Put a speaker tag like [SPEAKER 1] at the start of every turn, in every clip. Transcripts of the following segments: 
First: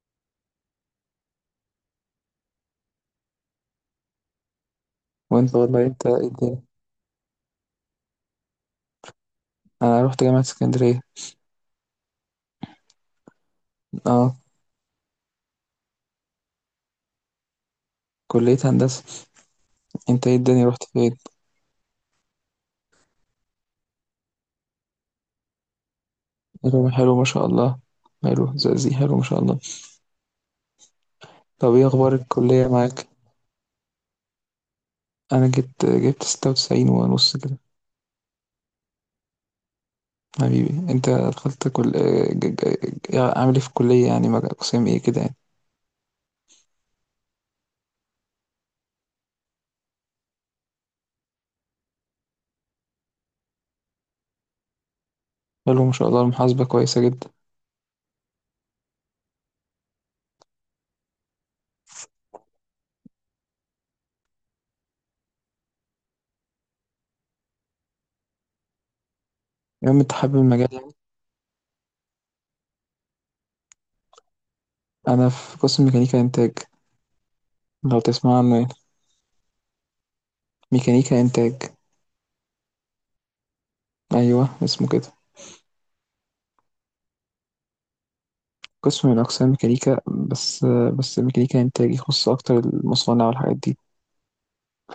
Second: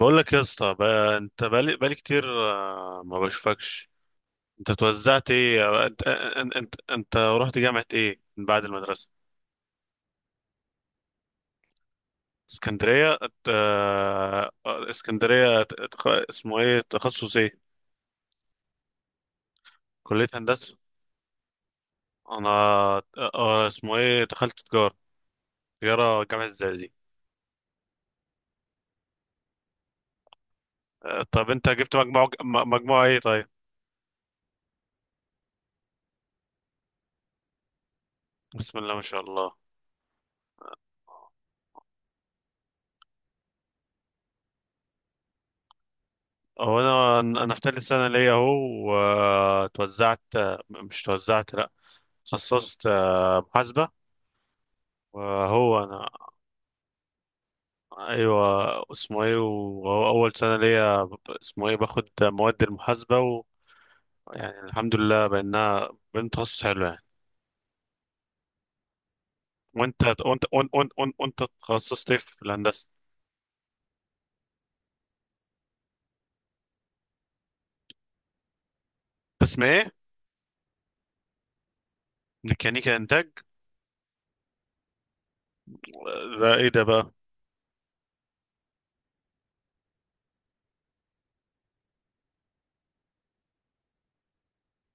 [SPEAKER 1] بقول لك يا اسطى بقى، انت بقالي كتير، ما بشوفكش. انت توزعت
[SPEAKER 2] وانت
[SPEAKER 1] ايه؟
[SPEAKER 2] والله، انت
[SPEAKER 1] انت
[SPEAKER 2] ايه
[SPEAKER 1] انت
[SPEAKER 2] الدنيا؟
[SPEAKER 1] انت, انت رحت جامعة ايه من بعد المدرسة؟
[SPEAKER 2] انا رحت جامعة اسكندرية.
[SPEAKER 1] اسكندرية
[SPEAKER 2] اه،
[SPEAKER 1] اسكندرية اسمه ايه، تخصص ايه؟
[SPEAKER 2] كلية هندسة.
[SPEAKER 1] كلية
[SPEAKER 2] انت ايه الدنيا
[SPEAKER 1] هندسة.
[SPEAKER 2] رحت فين؟
[SPEAKER 1] انا اسمه ايه، دخلت تجارة. تجارة، جامعة
[SPEAKER 2] حلو
[SPEAKER 1] الزقازيق.
[SPEAKER 2] حلو، ما شاء الله. حلو زقزي، حلو ما شاء الله.
[SPEAKER 1] طب انت
[SPEAKER 2] طب ايه
[SPEAKER 1] جبت
[SPEAKER 2] اخبار الكلية
[SPEAKER 1] مجموعة
[SPEAKER 2] معاك؟
[SPEAKER 1] ايه طيب؟
[SPEAKER 2] انا جبت 96.5 كده.
[SPEAKER 1] بسم الله ما شاء الله.
[SPEAKER 2] حبيبي انت دخلت كل عامل ايه في الكلية يعني قسم ايه كده يعني؟
[SPEAKER 1] هو انا في تالت سنة ليا اهو. وتوزعت. مش توزعت، لا. خصصت محاسبة. وهو
[SPEAKER 2] حلو ما
[SPEAKER 1] أنا.
[SPEAKER 2] شاء الله، المحاسبة كويسة جدا.
[SPEAKER 1] أيوة. اسمه إيه، وهو أول سنة ليا، اسمه إيه، باخد مواد المحاسبة. ويعني الحمد لله بأن تخصص حلو يعني.
[SPEAKER 2] المهم
[SPEAKER 1] وأنت
[SPEAKER 2] انت
[SPEAKER 1] وأنت
[SPEAKER 2] حابب
[SPEAKER 1] وأنت
[SPEAKER 2] المجال يعني؟
[SPEAKER 1] وأنت, وأنت, وأنت تخصصت إيه في الهندسة؟
[SPEAKER 2] انا في قسم ميكانيكا انتاج، لو تسمع عنه يعني.
[SPEAKER 1] قسم إيه؟
[SPEAKER 2] ميكانيكا انتاج،
[SPEAKER 1] ميكانيكا إنتاج.
[SPEAKER 2] ايوه اسمه كده.
[SPEAKER 1] ده إيه ده بقى؟
[SPEAKER 2] قسم من أقسام ميكانيكا بس، بس ميكانيكا إنتاج يخص أكتر المصانع والحاجات دي،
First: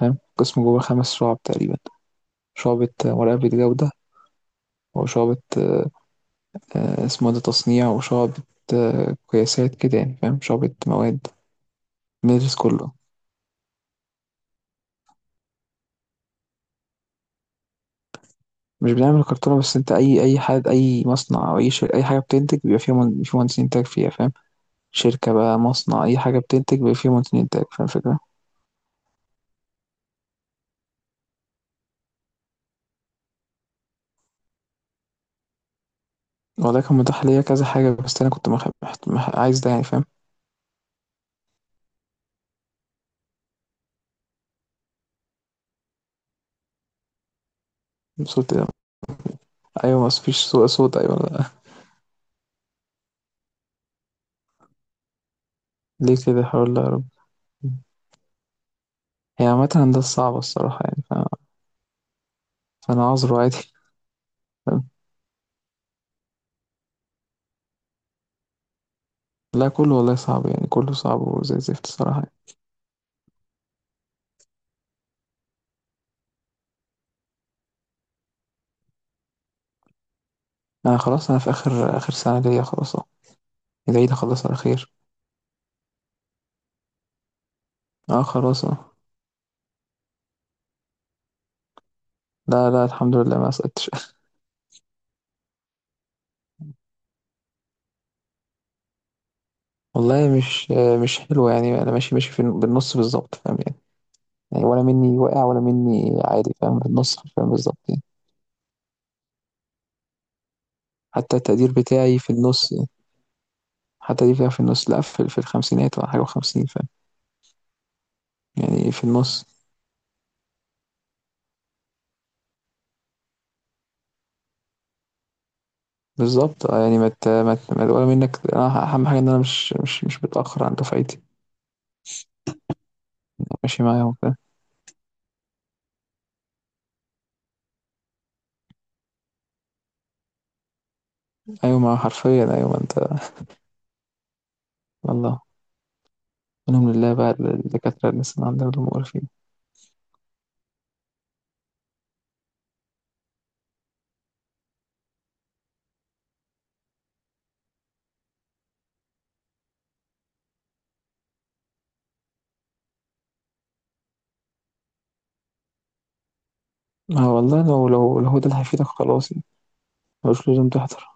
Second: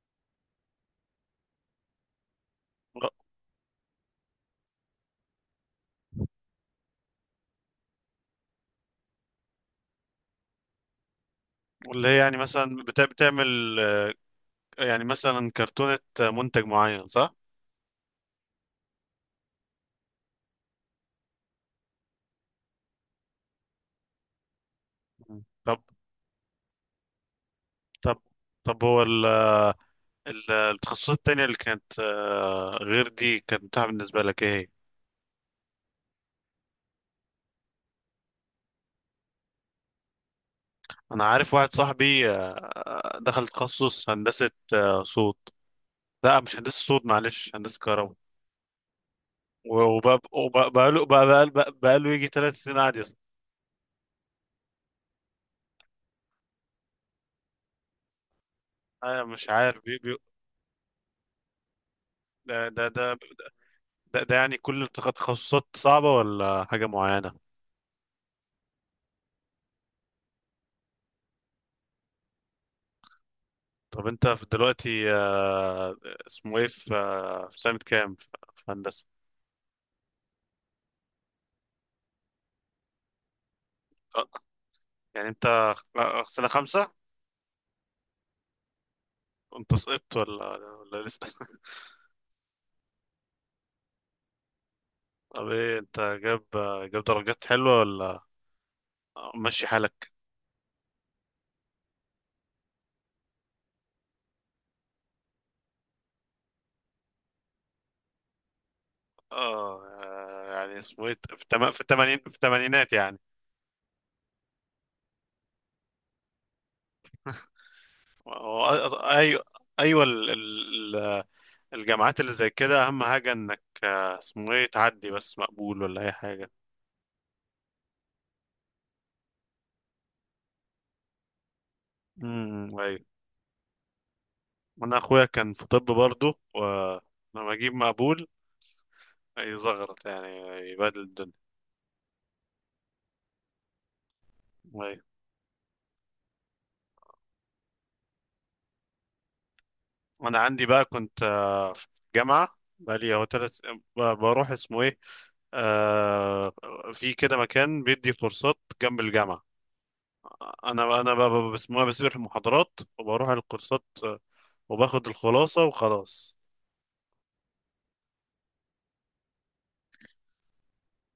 [SPEAKER 2] فاهم؟ قسم جوه خمس شعب تقريبا: شعبة مراقبة جودة، وشعبة آه، اسمه ده تصنيع، وشعبة قياسات كده يعني، فاهم؟ شعبة مواد،
[SPEAKER 1] اللي هي يعني
[SPEAKER 2] بندرس
[SPEAKER 1] مثلا
[SPEAKER 2] كله.
[SPEAKER 1] بتعمل، يعني مثلا كرتونة منتج معين، صح؟
[SPEAKER 2] مش بنعمل كرتونة بس، انت أي حد، أي مصنع أو أي شركة، أي حاجة بتنتج بيبقى فيها في مهندسين إنتاج فيها، فاهم؟ شركة
[SPEAKER 1] مم.
[SPEAKER 2] بقى،
[SPEAKER 1] طب
[SPEAKER 2] مصنع، أي حاجة بتنتج بيبقى فيها مهندسين إنتاج، فاهم الفكرة؟
[SPEAKER 1] طب طب هو التخصصات التانية اللي كانت، غير دي، كانت متاحة بالنسبة لك ايه هي؟
[SPEAKER 2] والله كان متاح ليا كذا حاجة، بس أنا كنت عايز ده يعني، فاهم؟
[SPEAKER 1] انا عارف واحد صاحبي دخل تخصص هندسة صوت. لا، مش هندسة صوت، معلش، هندسة كهرباء.
[SPEAKER 2] وصلت. أيوة بس مفيش سوء
[SPEAKER 1] وبقاله
[SPEAKER 2] صوت،
[SPEAKER 1] بقاله
[SPEAKER 2] أيوة، لا.
[SPEAKER 1] بقاله بقاله يجي 3 سنين قاعد يصل.
[SPEAKER 2] ليه كده؟ حول الله يا رب.
[SPEAKER 1] انا
[SPEAKER 2] هي
[SPEAKER 1] مش
[SPEAKER 2] عامة
[SPEAKER 1] عارف بي
[SPEAKER 2] هندسة
[SPEAKER 1] بي
[SPEAKER 2] صعبة الصراحة يعني،
[SPEAKER 1] ده ده ده
[SPEAKER 2] فأنا عذره عادي.
[SPEAKER 1] ده يعني كل
[SPEAKER 2] فاهم؟
[SPEAKER 1] التخصصات صعبة ولا حاجة معينة؟
[SPEAKER 2] لا، كله والله صعب يعني، كله صعب وزي الزفت الصراحة يعني.
[SPEAKER 1] طب انت في دلوقتي، اسمه ايه، في سنة كام في في هندسة؟
[SPEAKER 2] أنا خلاص، أنا في آخر آخر سنة ليا، خلاص أهو. العيد
[SPEAKER 1] آه،
[SPEAKER 2] أخلص على خير.
[SPEAKER 1] يعني انت سنة خمسة؟
[SPEAKER 2] أه، خلاص أهو.
[SPEAKER 1] انت سقطت ولا لسه؟
[SPEAKER 2] لا لا، الحمد لله ما سقطتش.
[SPEAKER 1] طب ايه، انت جاب درجات حلوة، ولا ماشي حالك؟
[SPEAKER 2] والله مش حلو يعني. أنا ماشي ماشي في بالنص بالظبط، فاهم يعني؟ يعني ولا مني واقع ولا مني عادي، فاهم؟ بالنص، فاهم، بالظبط يعني.
[SPEAKER 1] اه، يعني اسمه ايه
[SPEAKER 2] حتى التقدير بتاعي
[SPEAKER 1] في
[SPEAKER 2] في النص يعني،
[SPEAKER 1] التمانينات يعني.
[SPEAKER 2] حتى دي فيها في النص، لا في الخمسينات ولا حاجة، وخمسين يعني، في
[SPEAKER 1] ايوه،
[SPEAKER 2] النُص.
[SPEAKER 1] ايوه، الجامعات اللي زي كده اهم حاجة انك اسمه ايه تعدي بس مقبول ولا اي حاجة.
[SPEAKER 2] بالضبط، يعني ما ت ما ت ما ولا منّك أنا. أهم حاجة إن أنا مش متأخّر عن دفعتي، أنا
[SPEAKER 1] ايوه.
[SPEAKER 2] ماشي معاهم، فاهم؟
[SPEAKER 1] انا اخويا كان في طب برضه، ولما اجيب مقبول يزغرط يعني، يبهدل الدنيا.
[SPEAKER 2] أيوه، ما هو حرفيًا، أيوه ما أنت.
[SPEAKER 1] أيوة.
[SPEAKER 2] الله. منهم لله بقى الدكاترة اللي لسّه عندنا دول مقرفين.
[SPEAKER 1] انا عندي بقى، كنت في جامعه، بقالي هو تلت، بروح اسمه ايه، آه في كده مكان بيدي كورسات جنب الجامعه. انا بقى بقى- بسموها بسيب المحاضرات وبروح على الكورسات، وباخد الخلاصه وخلاص.
[SPEAKER 2] ما هو والله، لو هو ده اللي هيفيدك خلاص يعني، ما لوش لازم تحضر.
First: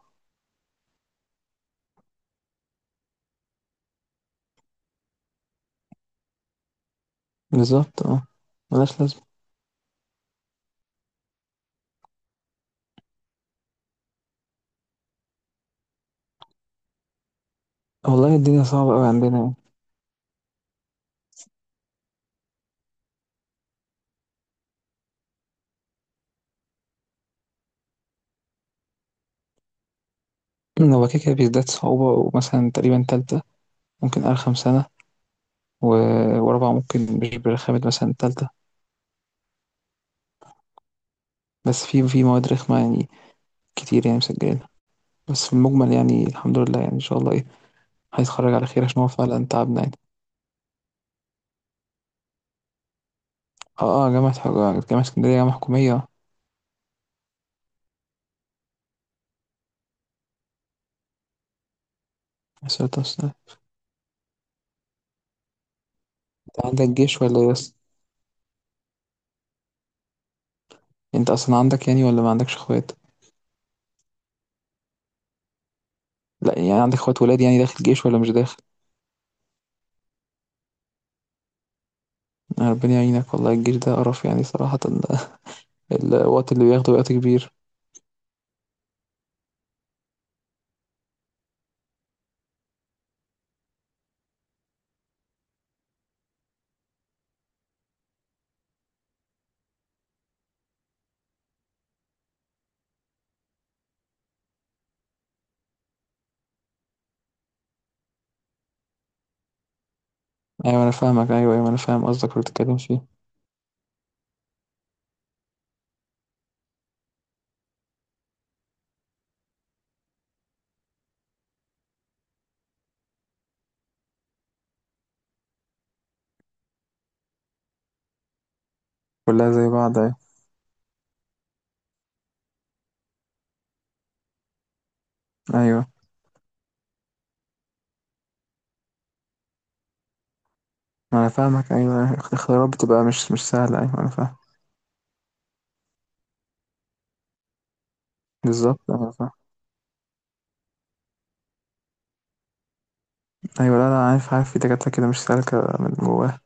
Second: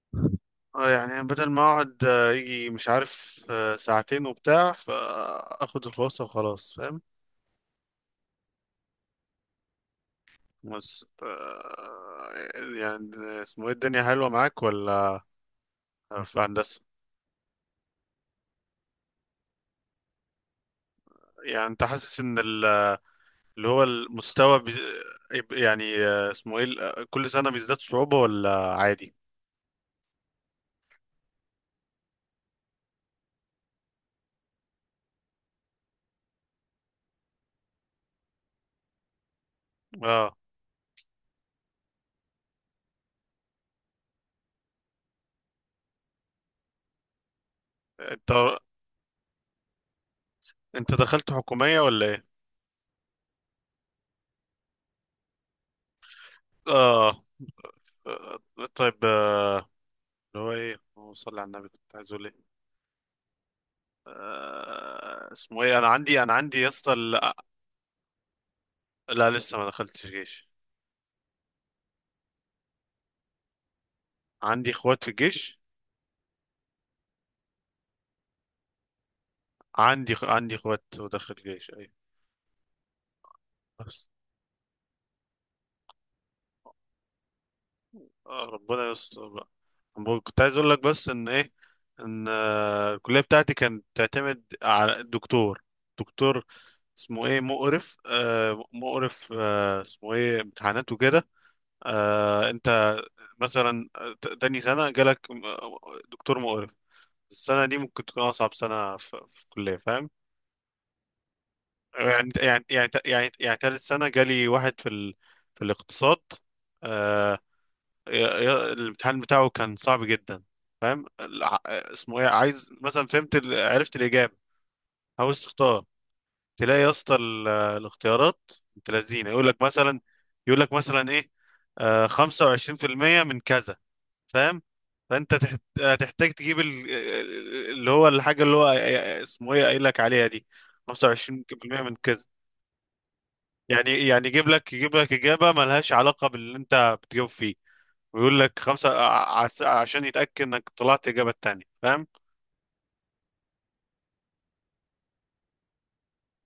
[SPEAKER 1] اه، يعني بدل ما اقعد يجي مش عارف ساعتين وبتاع، فاخد الخلاصه وخلاص، فاهم؟
[SPEAKER 2] بالضبط، ما لهاش لازمة.
[SPEAKER 1] بس يعني اسمه ايه، الدنيا حلوه معاك ولا في هندسه؟
[SPEAKER 2] والله الدنيا صعبة أوي عندنا يعني.
[SPEAKER 1] يعني انت حاسس ان ال اللي هو المستوى يعني اسمه ايه كل سنة بيزداد صعوبة ولا عادي؟
[SPEAKER 2] هو كده، كده بيزداد صعوبة. ومثلًا تقريبًا تالتة ممكن أرخم سنة، و ورابعة ممكن مش برخامة مثلًا تالتة،
[SPEAKER 1] اه.
[SPEAKER 2] بس في في مواد رخمة يعني كتير يعني مسجّلينها. بس في المجمل يعني الحمد لله، يعني ان شاء الله ايه
[SPEAKER 1] انت
[SPEAKER 2] هيتخرج على خير، عشان هو فعلا تعبنا يعني.
[SPEAKER 1] انت دخلت حكومية ولا ايه؟
[SPEAKER 2] اه اه، جامعة اسكندرية جامعة حكومية.
[SPEAKER 1] اه. طيب، اللي هو ايه، هو صلي على النبي، كنت عايز اقول ايه؟
[SPEAKER 2] يا ساتر يا ساتر.
[SPEAKER 1] اسمه ايه، انا عندي
[SPEAKER 2] انت
[SPEAKER 1] يا
[SPEAKER 2] عندك
[SPEAKER 1] اسطى.
[SPEAKER 2] جيش
[SPEAKER 1] لا،
[SPEAKER 2] ولا ايه بس؟
[SPEAKER 1] لا، لسه ما دخلتش جيش.
[SPEAKER 2] انت اصلا عندك يعني ولا ما عندكش اخوات؟
[SPEAKER 1] عندي اخوات في الجيش.
[SPEAKER 2] لا يعني عندك اخوات ولاد يعني داخل جيش ولا مش داخل؟
[SPEAKER 1] عندي اخوات ودخل جيش.
[SPEAKER 2] آه، ربنا يعينك، والله الجيش ده
[SPEAKER 1] ايوه.
[SPEAKER 2] قرف يعني صراحة. الوقت اللي بياخده وقت كبير.
[SPEAKER 1] ربنا يستر بقى. أنا كنت عايز اقول لك بس ان ايه، ان الكليه بتاعتي كانت تعتمد على الدكتور. دكتور اسمه ايه، مقرف، مقرف، اسمه ايه، امتحانات وكده. انت مثلا تاني سنه جالك دكتور مقرف، السنه دي ممكن تكون اصعب سنه في الكليه، فاهم؟
[SPEAKER 2] ايوه انا فاهمك، ايوه ايوه انا فاهم قصدك
[SPEAKER 1] يعني
[SPEAKER 2] اللي
[SPEAKER 1] يعني
[SPEAKER 2] بتتكلم
[SPEAKER 1] يعني
[SPEAKER 2] فيه.
[SPEAKER 1] يعني يعني تالت سنه جالي واحد في في الاقتصاد. آه، الامتحان بتاعه كان صعب جدا، فاهم؟ اسمه ايه، عايز مثلا عرفت الاجابه، عاوز تختار، تلاقي يا اسطى الاختيارات، انت لذينه،
[SPEAKER 2] كلها زي بعض، ايوه.
[SPEAKER 1] يقول لك مثلا ايه، 25% من كذا، فاهم؟ فانت تح-
[SPEAKER 2] ايوه
[SPEAKER 1] هتحتاج تجيب ال- اللي هو الحاجه اللي هو اسمه ايه قايل لك عليها دي،
[SPEAKER 2] ما انا فاهمك،
[SPEAKER 1] 25% من
[SPEAKER 2] ايوه
[SPEAKER 1] كذا.
[SPEAKER 2] الاختيارات بتبقى مش سهلة،
[SPEAKER 1] يعني
[SPEAKER 2] ايوه انا
[SPEAKER 1] يعني
[SPEAKER 2] فاهم.
[SPEAKER 1] يجيب لك اجابه ملهاش علاقه باللي انت بتجاوب فيه، ويقول لك
[SPEAKER 2] بالظبط
[SPEAKER 1] خمسة
[SPEAKER 2] أيوة، انا فاهم.
[SPEAKER 1] عشان يتأكد انك طلعت اجابة التانية، فاهم.
[SPEAKER 2] أيوه، لا، لا، عارف، عارف في دكاترة كده مش سالكة من جواها. أنا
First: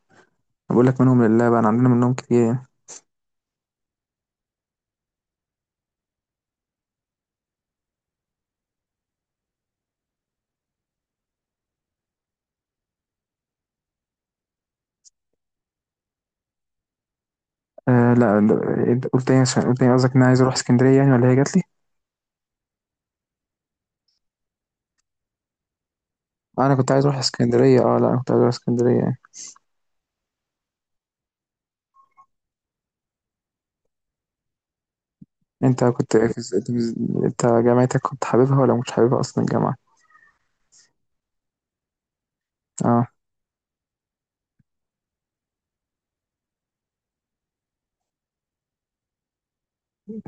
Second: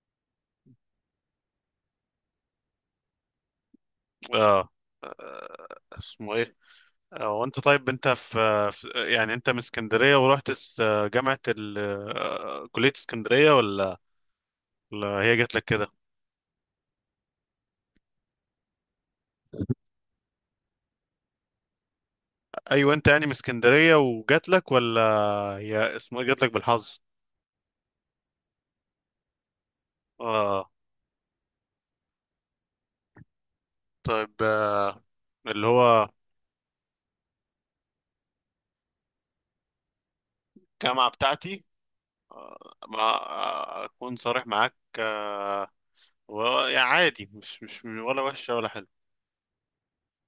[SPEAKER 2] باقول لك منهم لله بقى، أنا عندنا منهم كتير يعني.
[SPEAKER 1] اه، اسمه ايه، وانت طيب، انت في يعني انت من اسكندرية ورحت جامعة ال... آه، كلية اسكندرية، ولا ولا هي جات لك كده؟
[SPEAKER 2] لأ أنت قُلت إيه؟ عشان قُلت إيه؟ قصدك إن أنا عايز أروح إسكندرية يعني والّا هي جات لي؟
[SPEAKER 1] ايوه، انت يعني من اسكندرية وجات لك، ولا هي اسمه ايه جات لك
[SPEAKER 2] أنا كنت
[SPEAKER 1] بالحظ؟
[SPEAKER 2] عايز أروح إسكندرية، لأ أنا كنت عايز أروح إسكندرية يعني.
[SPEAKER 1] اه. طيب، اللي هو،
[SPEAKER 2] أنت أنت جامعتك كنت حاببها والّا ما كنتش حاببها أصلًا الجامعة؟
[SPEAKER 1] الجامعة بتاعتي، ما
[SPEAKER 2] آه.
[SPEAKER 1] اكون صارح معاك، يعني عادي، مش ولا وحشة ولا.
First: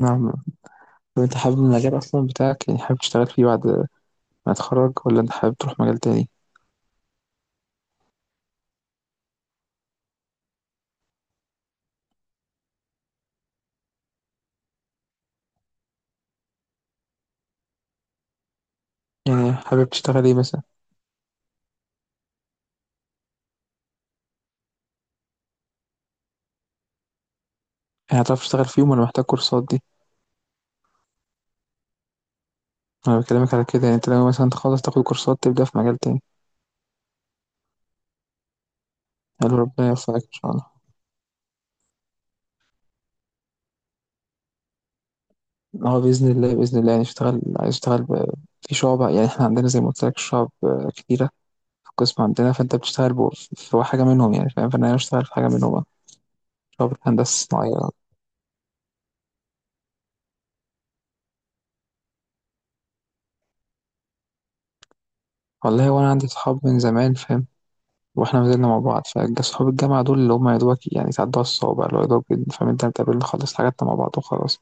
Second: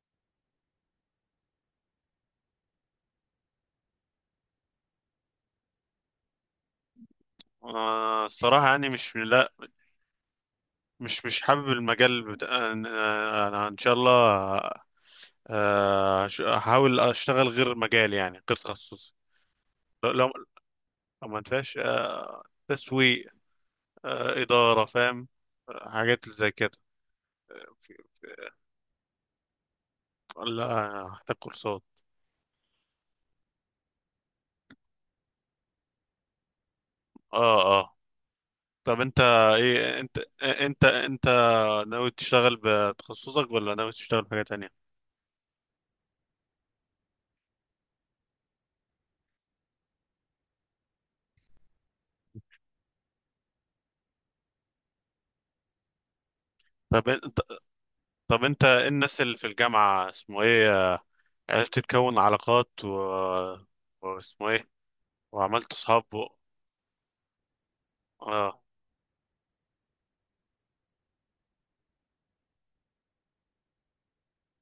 [SPEAKER 2] نعم. طب أنت حابب المجال أصلًا بتاعك يعني؟ حابب تشتغل فيه بعد ما تتخرّج والّا أنت حابب تروح مجال تاني؟
[SPEAKER 1] الصراحة يعني مش، لا، مش حابب المجال بتاع. أنا إن شاء الله هحاول أشتغل غير مجالي، يعني غير تخصصي.
[SPEAKER 2] يعني حابب
[SPEAKER 1] لو
[SPEAKER 2] تشتغل
[SPEAKER 1] لو
[SPEAKER 2] إيه مثلًا؟
[SPEAKER 1] لو ما فيهاش تسويق، إدارة، فاهم، حاجات زي كده، في-
[SPEAKER 2] يعني هتعرف
[SPEAKER 1] في-
[SPEAKER 2] تشتغل فيهم والّا محتاج كورسات دي؟
[SPEAKER 1] لا، هحتاج كورسات.
[SPEAKER 2] أنا باكلمك على كده، يعني أنت ناوي مثلًا تخلّص تاخد كورسات تبدأ في مجال تاني.
[SPEAKER 1] اه، اه. طب انت،
[SPEAKER 2] قال له ربنا
[SPEAKER 1] ايه،
[SPEAKER 2] يوفقك
[SPEAKER 1] انت
[SPEAKER 2] إن شاء الله.
[SPEAKER 1] انت انت ناوي تشتغل بتخصصك ولا ناوي تشتغل بحاجة تانية؟
[SPEAKER 2] هو بإذن الله، بإذن الله يعني اشتغل، عايز اشتغل ب، في شُعب، يعني إحنا عندنا زي ما قُلت لك شُعب كتيرة في القسم عندنا، فأنت بتشتغل ب، في حاجة منهم يعني، فاهم؟ فأنا عايز اشتغل في حاجة منهم بقى: شُعبة
[SPEAKER 1] طب انت
[SPEAKER 2] هندسة صناعية.
[SPEAKER 1] طب انت إيه الناس اللي في الجامعة، اسمه ايه، عرفت تكون علاقات واسمه ايه، وعملت
[SPEAKER 2] والله هو
[SPEAKER 1] صحاب
[SPEAKER 2] أنا عندي صحاب من زمان، فاهم؟ وإحنا ما
[SPEAKER 1] آه,
[SPEAKER 2] زلنا مع بعض، فج صحاب الجامعة دول اللي هم يا دوبك يعني تعدّوها الصوابع، اللي هو يا دوبك، فاهم؟ أنت بتقابلنا خلّصنا حاجاتنا مع بعض وخلاص.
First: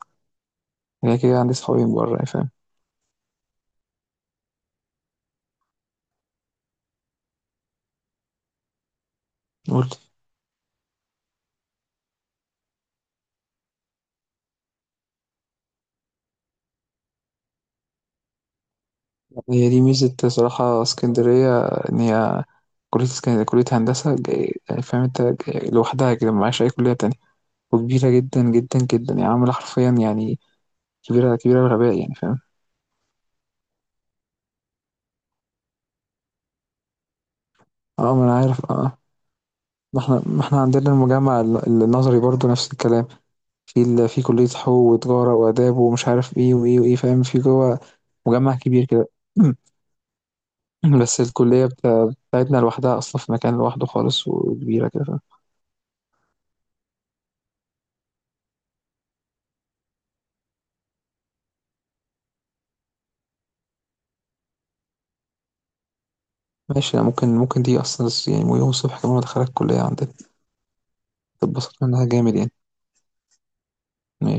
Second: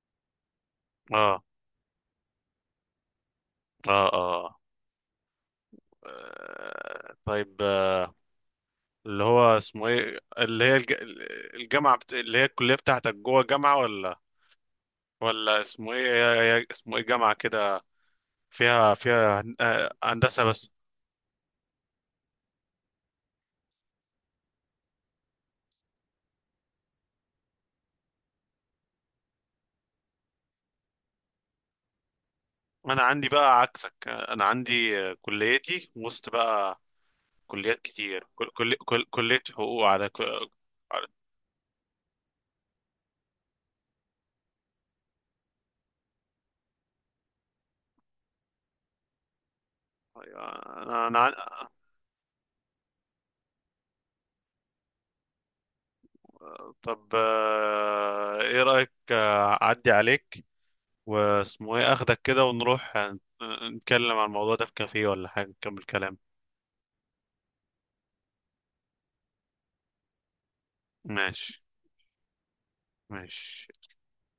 [SPEAKER 2] غير كده
[SPEAKER 1] اه،
[SPEAKER 2] عندي صحابي من برّه يعني، فاهم.
[SPEAKER 1] اه، اه. طيب، اللي هو
[SPEAKER 2] قُل
[SPEAKER 1] اسمه
[SPEAKER 2] لي.
[SPEAKER 1] ايه، اللي هي اللي هي الكلية بتاعتك جوه جامعة، ولا ولا اسمه ايه، اسمه ايه جامعة كده، فيها
[SPEAKER 2] هي دي ميزة
[SPEAKER 1] هندسة بس؟
[SPEAKER 2] صراحة اسكندرية، إن هي كلية اسكندرية كلية هندسة يعني فاهم؟ أنت لوحدها كده معاش أي كلية تانية، وكبيرة جدا جدا جدا يعني، عاملة حرفيا يعني كبيرة الغباء يعني، فاهم؟
[SPEAKER 1] انا عندي بقى عكسك، آه، انا عندي آه، كليتي وسط بقى، كليات
[SPEAKER 2] اه ما
[SPEAKER 1] كتير،
[SPEAKER 2] أنا عارف، اه.
[SPEAKER 1] كلية حقوق،
[SPEAKER 2] ما
[SPEAKER 1] على ك-
[SPEAKER 2] احنا ما احنا عندنا
[SPEAKER 1] على-
[SPEAKER 2] المجمع النظري برضو نفس الكلام، في في كلية حقوق وتجارة وآداب ومش عارف ايه وايه وايه، فاهم؟ في جوه مجمع كبير كده.
[SPEAKER 1] انا
[SPEAKER 2] بس
[SPEAKER 1] انا
[SPEAKER 2] الكلية بتاعتنا لوحدها أصلا في مكان لوحده خالص، وكبيرة كده، فاهم؟
[SPEAKER 1] طب، ايه رأيك اعدي عليك واسمه ايه اخدك كده، ونروح نتكلم عن الموضوع ده في كافيه ولا حاجة، نكمل كلام.
[SPEAKER 2] ماشي، ممكن ممكن دي، أصلا يعني يوم الصبح كمان أدخلك الكلية عندنا
[SPEAKER 1] ماشي،
[SPEAKER 2] تتبسط منها جامد
[SPEAKER 1] ماشي.
[SPEAKER 2] يعني.